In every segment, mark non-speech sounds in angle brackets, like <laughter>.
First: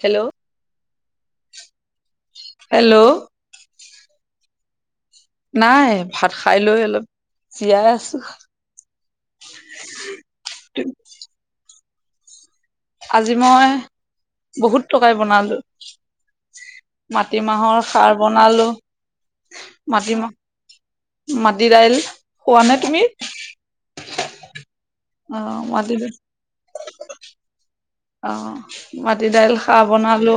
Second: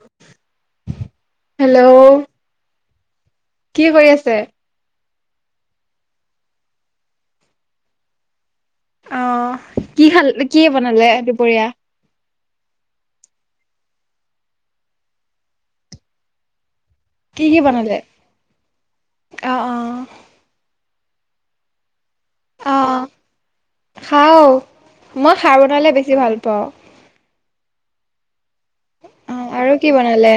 Hello hello hello কি কৰি আছে? নাই ভাত খাই লৈ অলপ জীয়াই আছো। অ কি খাল কি বনালে দুপৰীয়া? আজি মই বহুত তকাৰি বনালো। কি কি মাটিমাহৰ বনালে? খাৰ বনালো, অ', অ' মাটিমাহ মাটি দাইল। খোৱা অ, নে তুমি খাওঁ। মই অ খাৰ বনালে মাটি দাইল বেছি ভাল পাওঁ। অ, মাটি অ', দাইল আৰু খাৰ কি বনালে? বনালো,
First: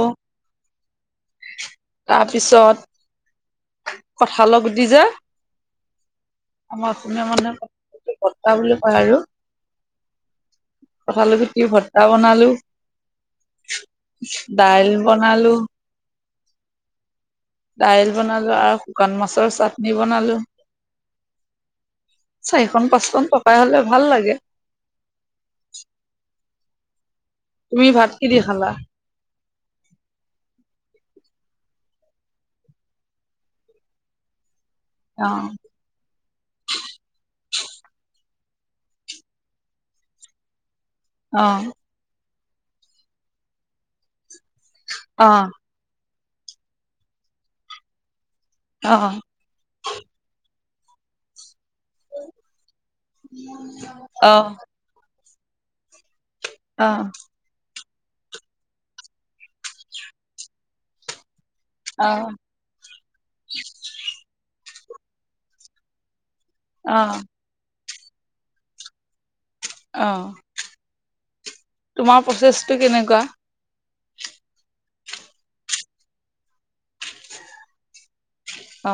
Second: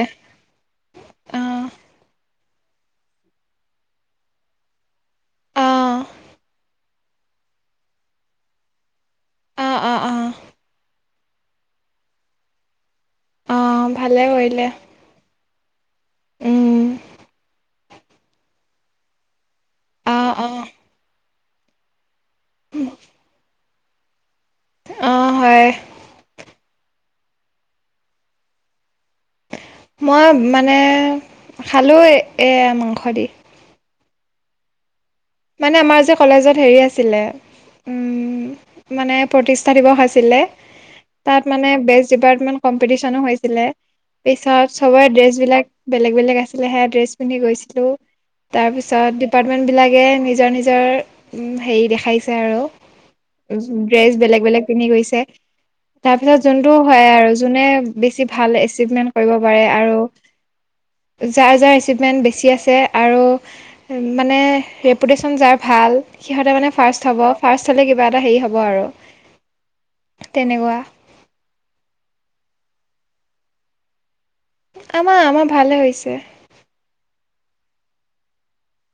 অ', তাত পিছত কঁঠালৰ গুটি যে অ আমাৰ অসমীয়া মানুহে, ভৰ্তা বুলি কয় আৰু অ-অ-অ। কঁঠাল গুটিৰ ভৰ্তা বনালো। অ' ভালে কৰিলে। দাইল বনালো। উম। দাইল বনালো আৰু শুকান মাছৰ চাটনি অ', বনালো। অ', চাৰিখন, পাঁচখন পকাই হ'লে ভাল লাগে। অ', হয়। তুমি ভাত কি দি খালা? মই মানে, খালোঁ এইয়া মাংস দি। অ', মানে আমাৰ যে, কলেজত হেৰি আছিলে উম, মানে প্ৰতিষ্ঠা দিবস আছিলে, তাত মানে অ', বেচ ডিপাৰ্ট কিমান কম্পিটিচনো হৈছিলে, পিছত চবৰে ড্ৰেছ অ', বিলাক বেলেগ-বেলেগ আছিলে, সেইয়া ড্ৰেছ পিন্ধি গৈছিলোঁ। তাৰপিছত ডিপাৰ্টমেণ্ট বিলাকে তাৰ নিজৰ, উম হেৰি দেখাইছে আৰু ড্ৰেছ অ', বেলেগ-বেলেগ পিন্ধি গৈছে। তাৰপিছত যোনটো অ', হয় আৰু যোনে বেছি ভাল এচিভমেন্ট কৰিব পাৰে আৰু যু যাৰ-যাৰ এচিভমেণ্ট অ', বেছি আছে, আৰু মানে ৰেপুটেশ্যন যাৰ ভাল সিহঁতে মানে ফাৰ্ষ্ট হ'ব, ফাৰ্ষ্ট হ'লে কিবা এটা হেৰি হ'ব, আৰু তেনেকুৱা। তোমাৰ প্ৰচেছটো কেনেকুৱা? আমাৰ-আমাৰ ভালে হৈছে। অ।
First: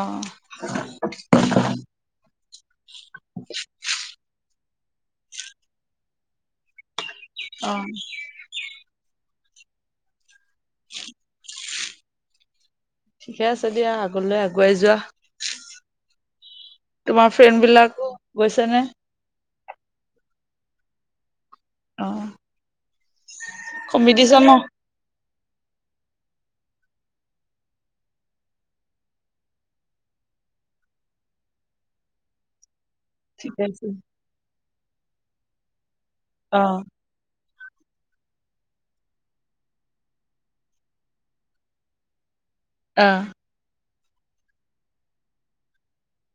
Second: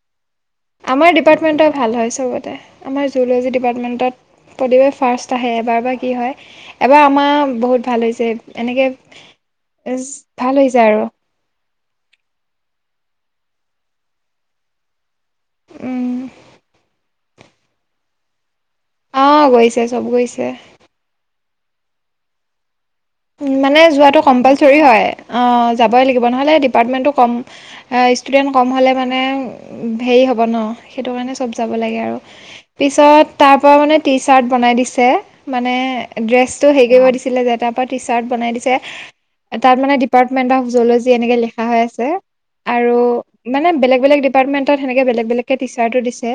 আমাৰ ডিপাৰ্টমেণ্টৰ ভাল হয় চবতে, আমাৰ জুলজী ডিপাৰ্টমেণ্টত প্ৰতিবাৰ ফাৰ্ষ্ট আহে, এবাৰ বা কি হয়? এবাৰ আমাৰ অ', বহুত ভাল হৈছে, এনেকে জা ভাল হৈছে আৰু ঠিকে আছে দিয়া, আগলৈ আগুৱাই যোৱা। তোমাৰ ফ্ৰেণ্ড বিলাকো গৈছে নে? অহ, গৈছে চব গৈছে। অ'হ। মানে যোৱাটো কম্পালচৰি হয়। অ যাবই লাগিব, নহ'লে ডিপাৰ্টমেণ্টটো কম, ষ্টুডেণ্ট কম হ'লে মানে হেৰি হ'ব ন সেইটো কাৰণে, চব যাব লাগে আৰু পিছত তাৰ ঠিকে পৰা আছে। মানে টি চাৰ্ট বনাই দিছে, মানে ড্ৰেছটো অ', হেৰি কৰিব দিছিলে যে তাৰপৰা টি চাৰ্ট বনাই দিছে, তাত মানে ডিপাৰ্টমেন্ট অফ জলজি এনেকে লিখা হৈ আছে। আৰু অ', মানে বেলেগ-বেলেগ ডিপাৰ্টমেণ্টত সেনেকে বেলেগ-বেলেগকে টি চাৰ্টটো দিছে।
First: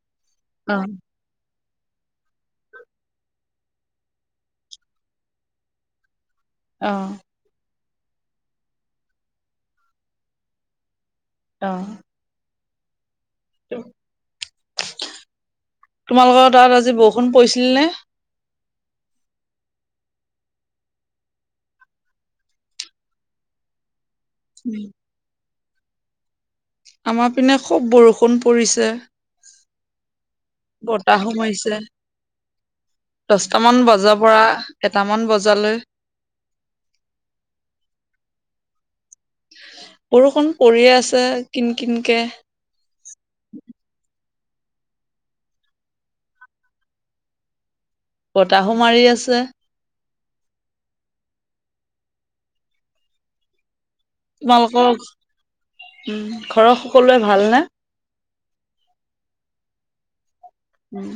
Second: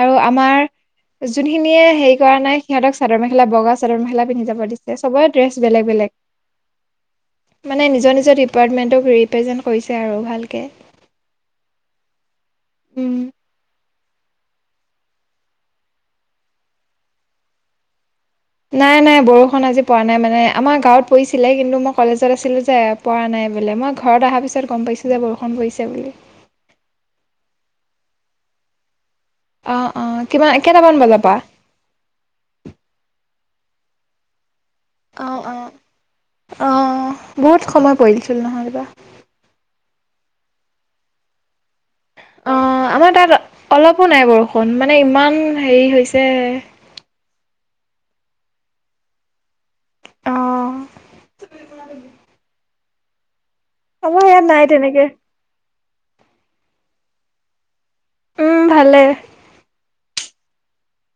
আৰু আমাৰ অ', এজনী সেই খিনিয়ে হেৰি কৰা নাই, সিহঁতক চাদৰ-মেখেলা, বগা চাদৰ-মেখেলা পিন্ধিব দিছে। চবৰে ড্ৰেছ বেলেগ-বেলেগ অহ মানে নিজৰ-নিজৰ ডিপাৰ্টমেণ্টক, ৰিপ্ৰেজেণ্ট কৰিছে আৰু ভালকে। অ উম তোমালোকৰ তাত আজি বৰষুণ পৰিছিল নে? নাই-নাই বৰষুণ আজি পৰা নাই মানে আমাৰ গাঁৱত পৰিছিলে কিন্তু মই কলেজত আছিলো যে পৰা নাই বোলে মই ঘৰত অহা পিছত উম। গম পাইছো যে বৰষুণ পৰিছে বুলি। আমাৰ পিনে খুব বৰষুণ পৰিছে। আহ-আহ কিমান কেইটামান বজাৰ বতাহো পৰা? দহটামান বজাৰ পৰা এটামান আহ অ বজালৈ আহ বহুত সময় পৰিছিল নহয় বা বৰষুণ পৰিয়ে আছে। কিন কিনকে। অ আমাৰ তাত অলপো নাই বাৰু অকন মানে ইমান হেৰি হৈছে বতাহো মাৰি আছে। আহ আমাৰ ইয়াত নাই তোমালোকৰ তেনেকে উম ঘৰৰ সকলোৱে ভাল নে? উম ভালে। উম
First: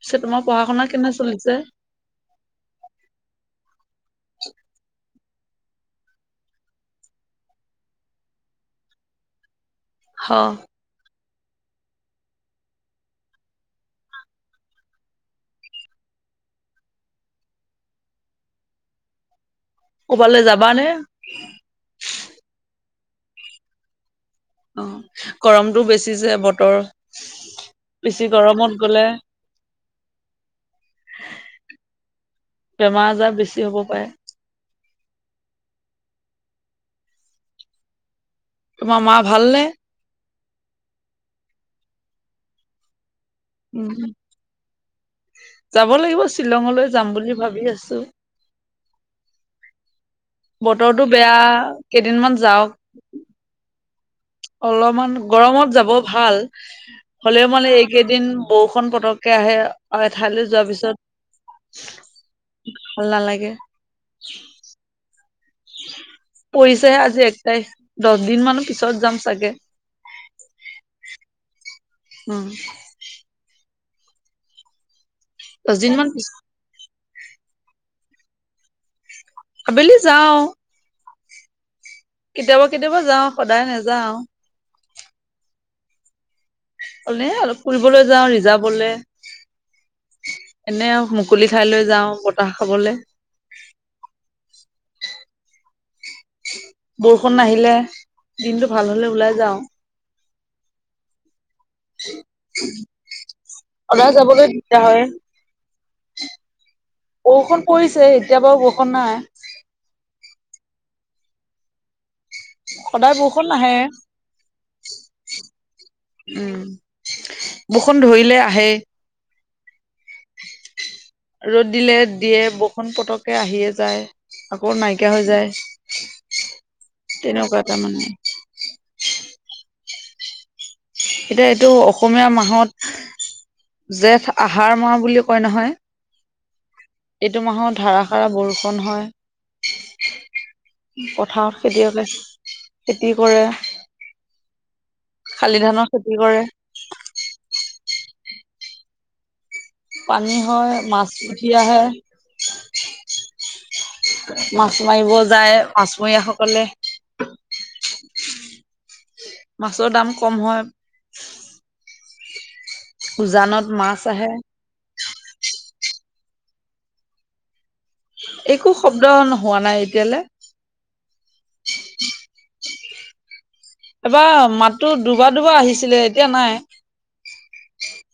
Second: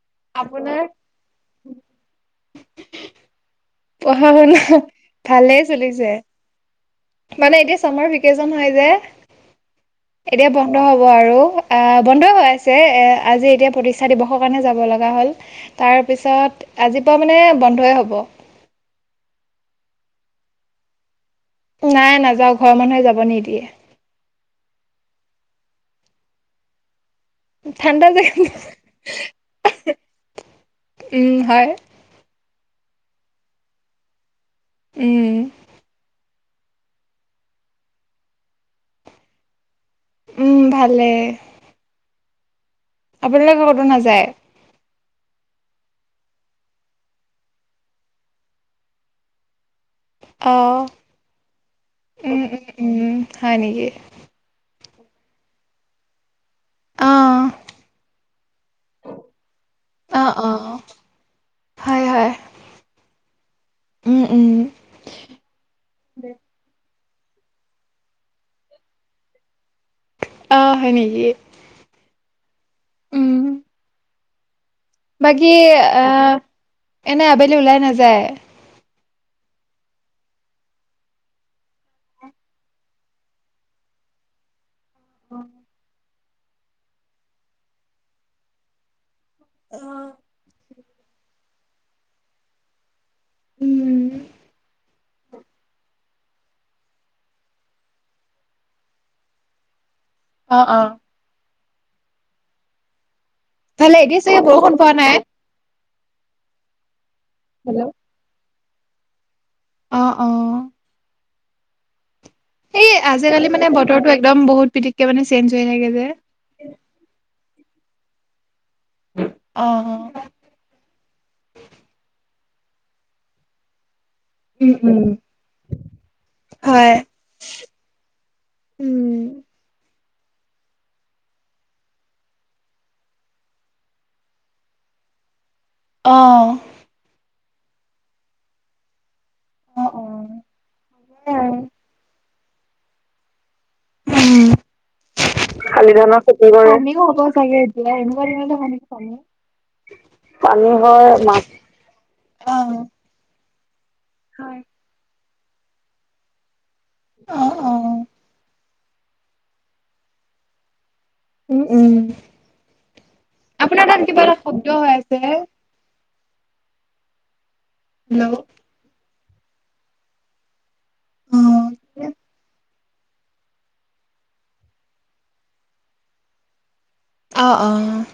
পিছে তোমাৰ আপোনাৰ পঢ়া-শুনা কেনে চলিছে? পঢ়া-শুনা ভালেই চলিছে মানে এতিয়া চামাৰ ভিকেচন হয় যে। হ এতিয়া বন্ধ হব আৰু। বন্ধ হৈ আছে আজি এতিয়া প্ৰতিষ্ঠা দিৱসৰ কাৰণে যাব লগা হ'ল তাৰপিছত আজিৰপা মানে বন্ধই হ'ব। কৰ'বালৈ যাবানে? নাই নাযাওঁ ঘৰৰ মানুহে যাব নিদিয়ে। অ গৰমটো বেছি যে বতৰ ঠাণ্ডা যে বেছি গৰমত গ'লে উম হয়। বেমাৰ-আজাৰ বেছি হ'ব পাৰে। উম! তোমাৰ মাৰ ভাল নে? উম ভালে। আপোনালোকে কতো উম নাযায়? যাব লাগিব শ্বিলঙলৈ যাম বুলি ভাবি আছো। অ' বতৰটো বেয়া কেইদিনমান উম উম যাওক উম হয় নেকি অলপমান গৰমত যাব ভাল। অ' হ'লেও মানে এইকেইদিন বৰষুন পতককে আহে আৰু অ' এঠাইলৈ অ' যোৱাৰ হয় হয় পিছত ভাল নালাগে। দে হে আজি এক তাৰিখ দহদিনমানৰ পিছত যাম চাগে <unintelligible> আহ হয় নেকি? উম! উম বাকী দহ দিন মান পিছত আহ এনে আবেলি ওলাই নাযায়? আবেলি যাওঁ <inaudible> কেতিয়াবা-কেতিয়াবা যাওঁ সদায় নাযাওঁ। <unintelligible> অ <unintelligible> হলে অলপ ফুৰিবলৈ যাওঁ ৰিজাৰ্ভ অলে <unintelligible> অঁ <unintelligible> এনে মুকলি ঠাই লৈ যাওঁ বতাহ খাবলে। <unintelligible> উম <unintelligible> বৰষুণ নাহিলে দিনটো ভাল হলে ওলাই যাওঁ। অ-অ <unintelligible> ভালে সদায় এতিয়া চাগে যাবলৈ দিগ বৰষুণ দাৰ পোৱা হয়। নাই বৰষষুণ পৰিছে এতিয়া বাৰু বৰষুণ নাই। আহ অ। এই সদায় বৰষুণ আজিকালি মানে নাহে বতৰটো একদম বহুত পিথিতকে মানে চেঞ্জ হৈ থাকে যে। উম বৰষুণ ধৰিলে আহেই। অ। ৰ'দ দিলে দিয়ে বৰষুণ পতকে আহিয়ে যায়। উম আকৌ উম নাইকিয়া হৈ যায়। হয় তেনেকুৱা তাৰ মানে। উম এতিয়া এইটো অসমীয়া মাহত জেঠ আহাৰ মাহ বুলি কয় নহয়। অ। এইটো মাহত ধাৰাসাৰা বৰষুণ হয়। অ' অ' পথাৰত খেতিয়কে খেতি কৰে। উম শালি ধানৰ শালি ধানৰ খেতিও কৰে, পানীও হব চাগে এতিয়া, এনেকুৱা দিনতে হয় নহয় পানী। পানী মাছ হয়, উঠি আহে মাছ অ', মাছ মাৰিব যায় মাছমৰীয়া সকলে। অ', মাছৰ দাম কম হয়। উম- উম। উজানত আপোনাৰ মাছ তাত কিবা আহে এটা শব্দ হৈ আছে। হেল্ল' অ', একো শব্দ নোহোৱা নাই এতিয়ালে অ। এবাৰ মাতো দুবাৰ- দুবাৰ আহিছিলে এতিয়া নাই। অঁ অঁ।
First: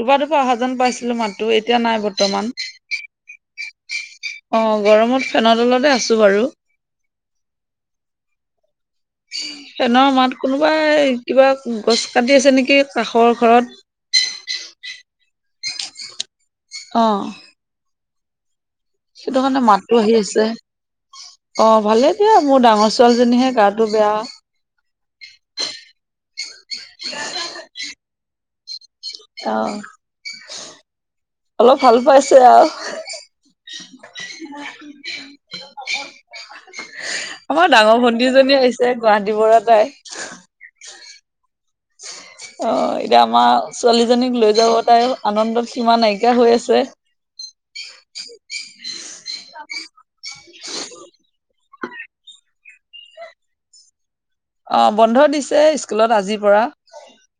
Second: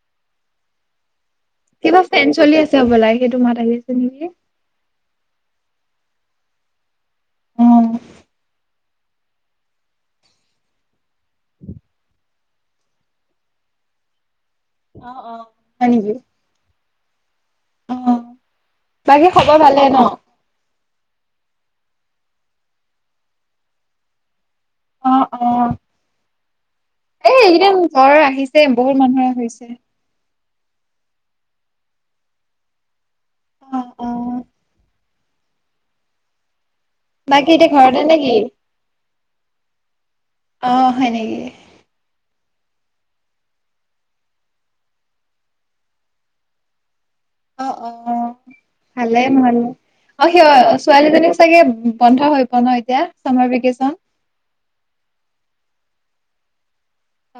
দুবাৰ- দুবাৰ অহা যেন পাইছিলো মাত কিবা ফেন চলি আছে হ'বলা সেইটো মাত আহি নেকি অ গৰমত ফেনৰ তলতে আছো বাৰু। অ। ফেনৰ মাত কোনোবাই কিবা গছ কাটি আছে নেকি কাষৰ ঘৰত। অ অ আ হয় নেকি। অ অ', বাকী সেইটো খবৰ কাৰণে ভালে ন? মাতো আহি আছে। অ ভালে দিয়া মোৰ ডাঙৰ ছোৱালীজনীহে গাটো বেয়া। অ অ এই এইকেইদিন জ্বৰ আহিছে। বহুত মানুহৰে অ হৈছে। অলপ ভাল পাইছে আৰু। অ', অ', <unintelligible> বাকী আমাৰ এতিয়া ঘৰতে ডাঙৰ নেকি ভন্টিজনী আহিছে গুৱাহাটী পৰা তাই অ', হয় নেকি আহ এতিয়া আমাৰ ছোৱালীজনীক লৈ যাব তাই আনন্দত সীমা নাইকীয়া হৈ আছে অ অ ভালে ভাল অ সি ছোৱালীজনীক চাগে বন্ধ হৈ পোৱা ন এতিয়া চামাৰ ভেকচন অ বন্ধ দিছে স্কুলত আজিৰ পৰা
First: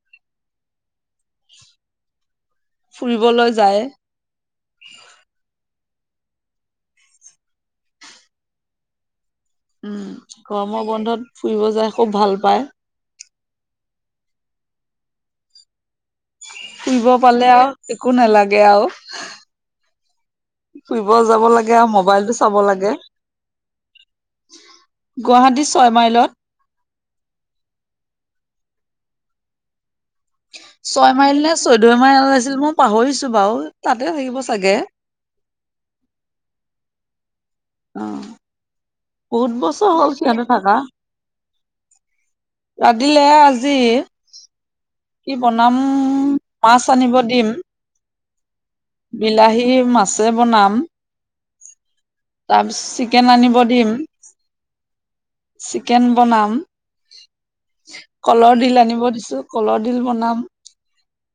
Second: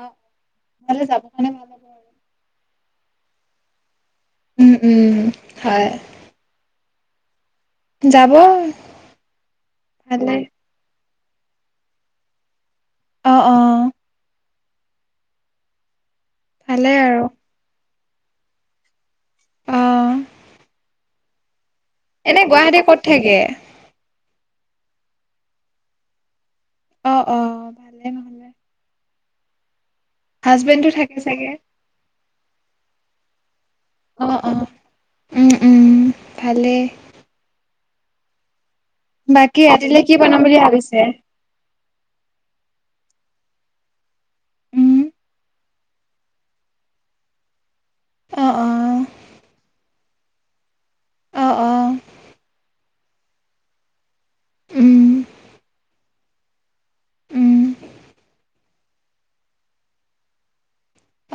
অ ভালে যাব কাৰণে ভাল হ'ব আৰু ফুৰিবলৈ যায় উম উম হয় যাব উম ভালে গৰমৰ বন্ধত ফুৰিব যায় খুব ভাল পায় অঁ অঁ ফুৰিব পালে আৰু একো নালাগে আৰু। আহ ফুৰিব যাব লাগে আও, মবাইলটো চাব লাগে ক'ত থাকে গুৱাহাটী ছয় মাইলত। অঁ, অঁ ভালে ভালে। ছয় থাকে মাইল চাগে নে, চৈধ্য মাইল আছিল মই পাহৰিছোঁ বাৰু। তাতে অ থাকিব অ চাগে। উম উম ভালেই অঁ বহুত বাকী বছৰ ৰাতিলে হ'ল কি বনাম সিহঁতে বুলি থাকা ভাবিছে তাত্‌ দিলে আজি উম কি বনাম? মাছ আনিব দিম। অঁ, অঁ বিলাহী, মাছে বনাম অ অ তাৰ পিছ্‌ত-চিকেন আনিব দিম। ওঁ চিকেন বনাম কলৰ ডিল আনিব দিছো, কলৰ ডিল বনাম।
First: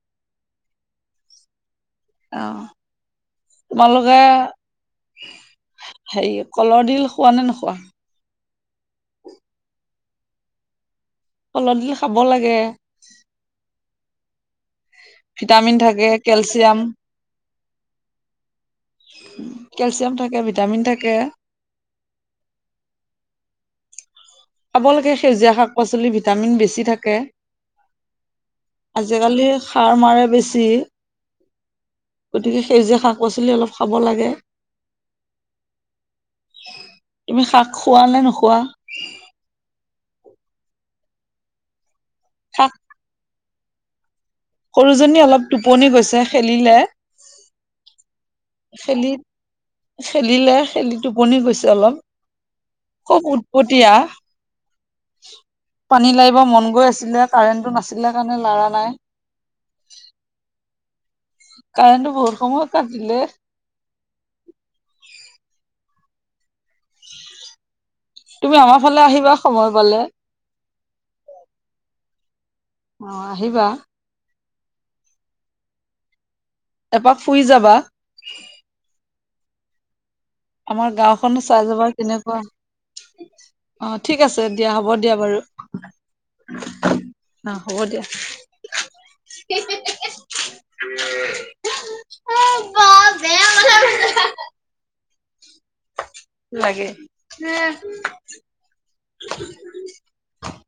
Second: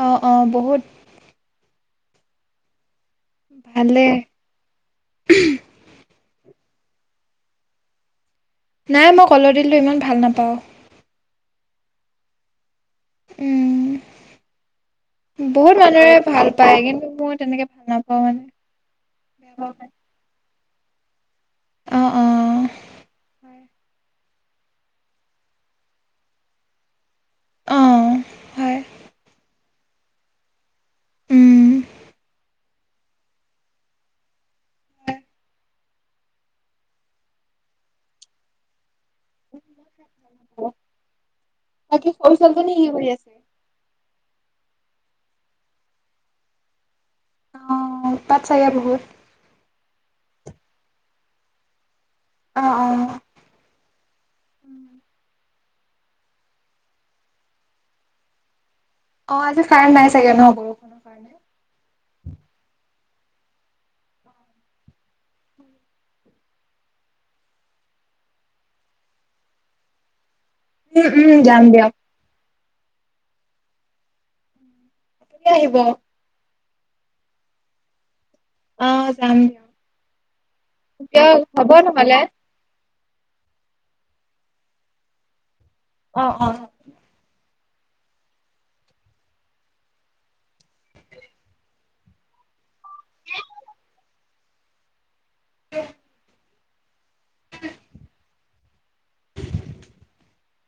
অঁ, অঁ বহুত অঁ, ভালে তোমালোকে হেৰি কলৰ ডিল খোৱা নে, নোখোৱা? নাই, মই কলৰ ডিলটো ইমান ভাল নাপাওঁ। কলৰ ডিল খাব লাগে। উম বহুত ভিটামিন থাকে মানুহে ভাল পায় কেলচিয়াম কিন্তু মই তেনেকে ভাল নাপাওঁ, মানে। বেয়া কেলচিয়াম থাকে, ভিটামিন থাকে। অঁ, অঁ খাব লাগে, সেউজীয়া শাক -পাচলি, ভিটামিন বেছি থাকে। অ অ হয় আজি-কালি সাৰ মাৰে বেছি। উম গতিকে, সেউজীয়া শাক -পাচলি অলপ খাব লাগে। তুমি শাক খোৱা নে, নোখোৱা? বাকি, সৰু শাক ছোৱালিজনী ই শুইয়ে সৰুজনী অলপ টোপনি গৈছে। খেলিলে তাত চাগে বহুত। খেলি খেলিলে, খেলি টোপনি গৈছে অলপ, অ অ খুব উৎপতীয়া। পানী লাৰিব মন গৈ আছিলে। কাৰেণ্টো নাছিলে কাৰণে লাৰা নাই। অ আজি কাৰেণ্ট নাই চাগে ন বৰষুণৰ কাৰণে কাৰেণ্টো বহুত সময় কাটিলে। তুমি আমাৰ ফালে আহিবা সময় পালে। উম, উম যাম যাম। অঁ, আহিবা। কেতিয়া আহিব? এপাক ফুই যাবা। অঁ, যাম। আমাৰ দিয়ক গাওঁখনো চাই হ'ব যাবা নহ'লে কেনেকুৱা। অঁ, ঠিক আছে দিয়া, হ'ব দিয়া বাৰু। অঁ, অঁ। অঁ, হ'ব দিয়া। <unintelligible> অওবা <unintelligible> <unintelligible> <unintelligible> লাগে। <unintelligible>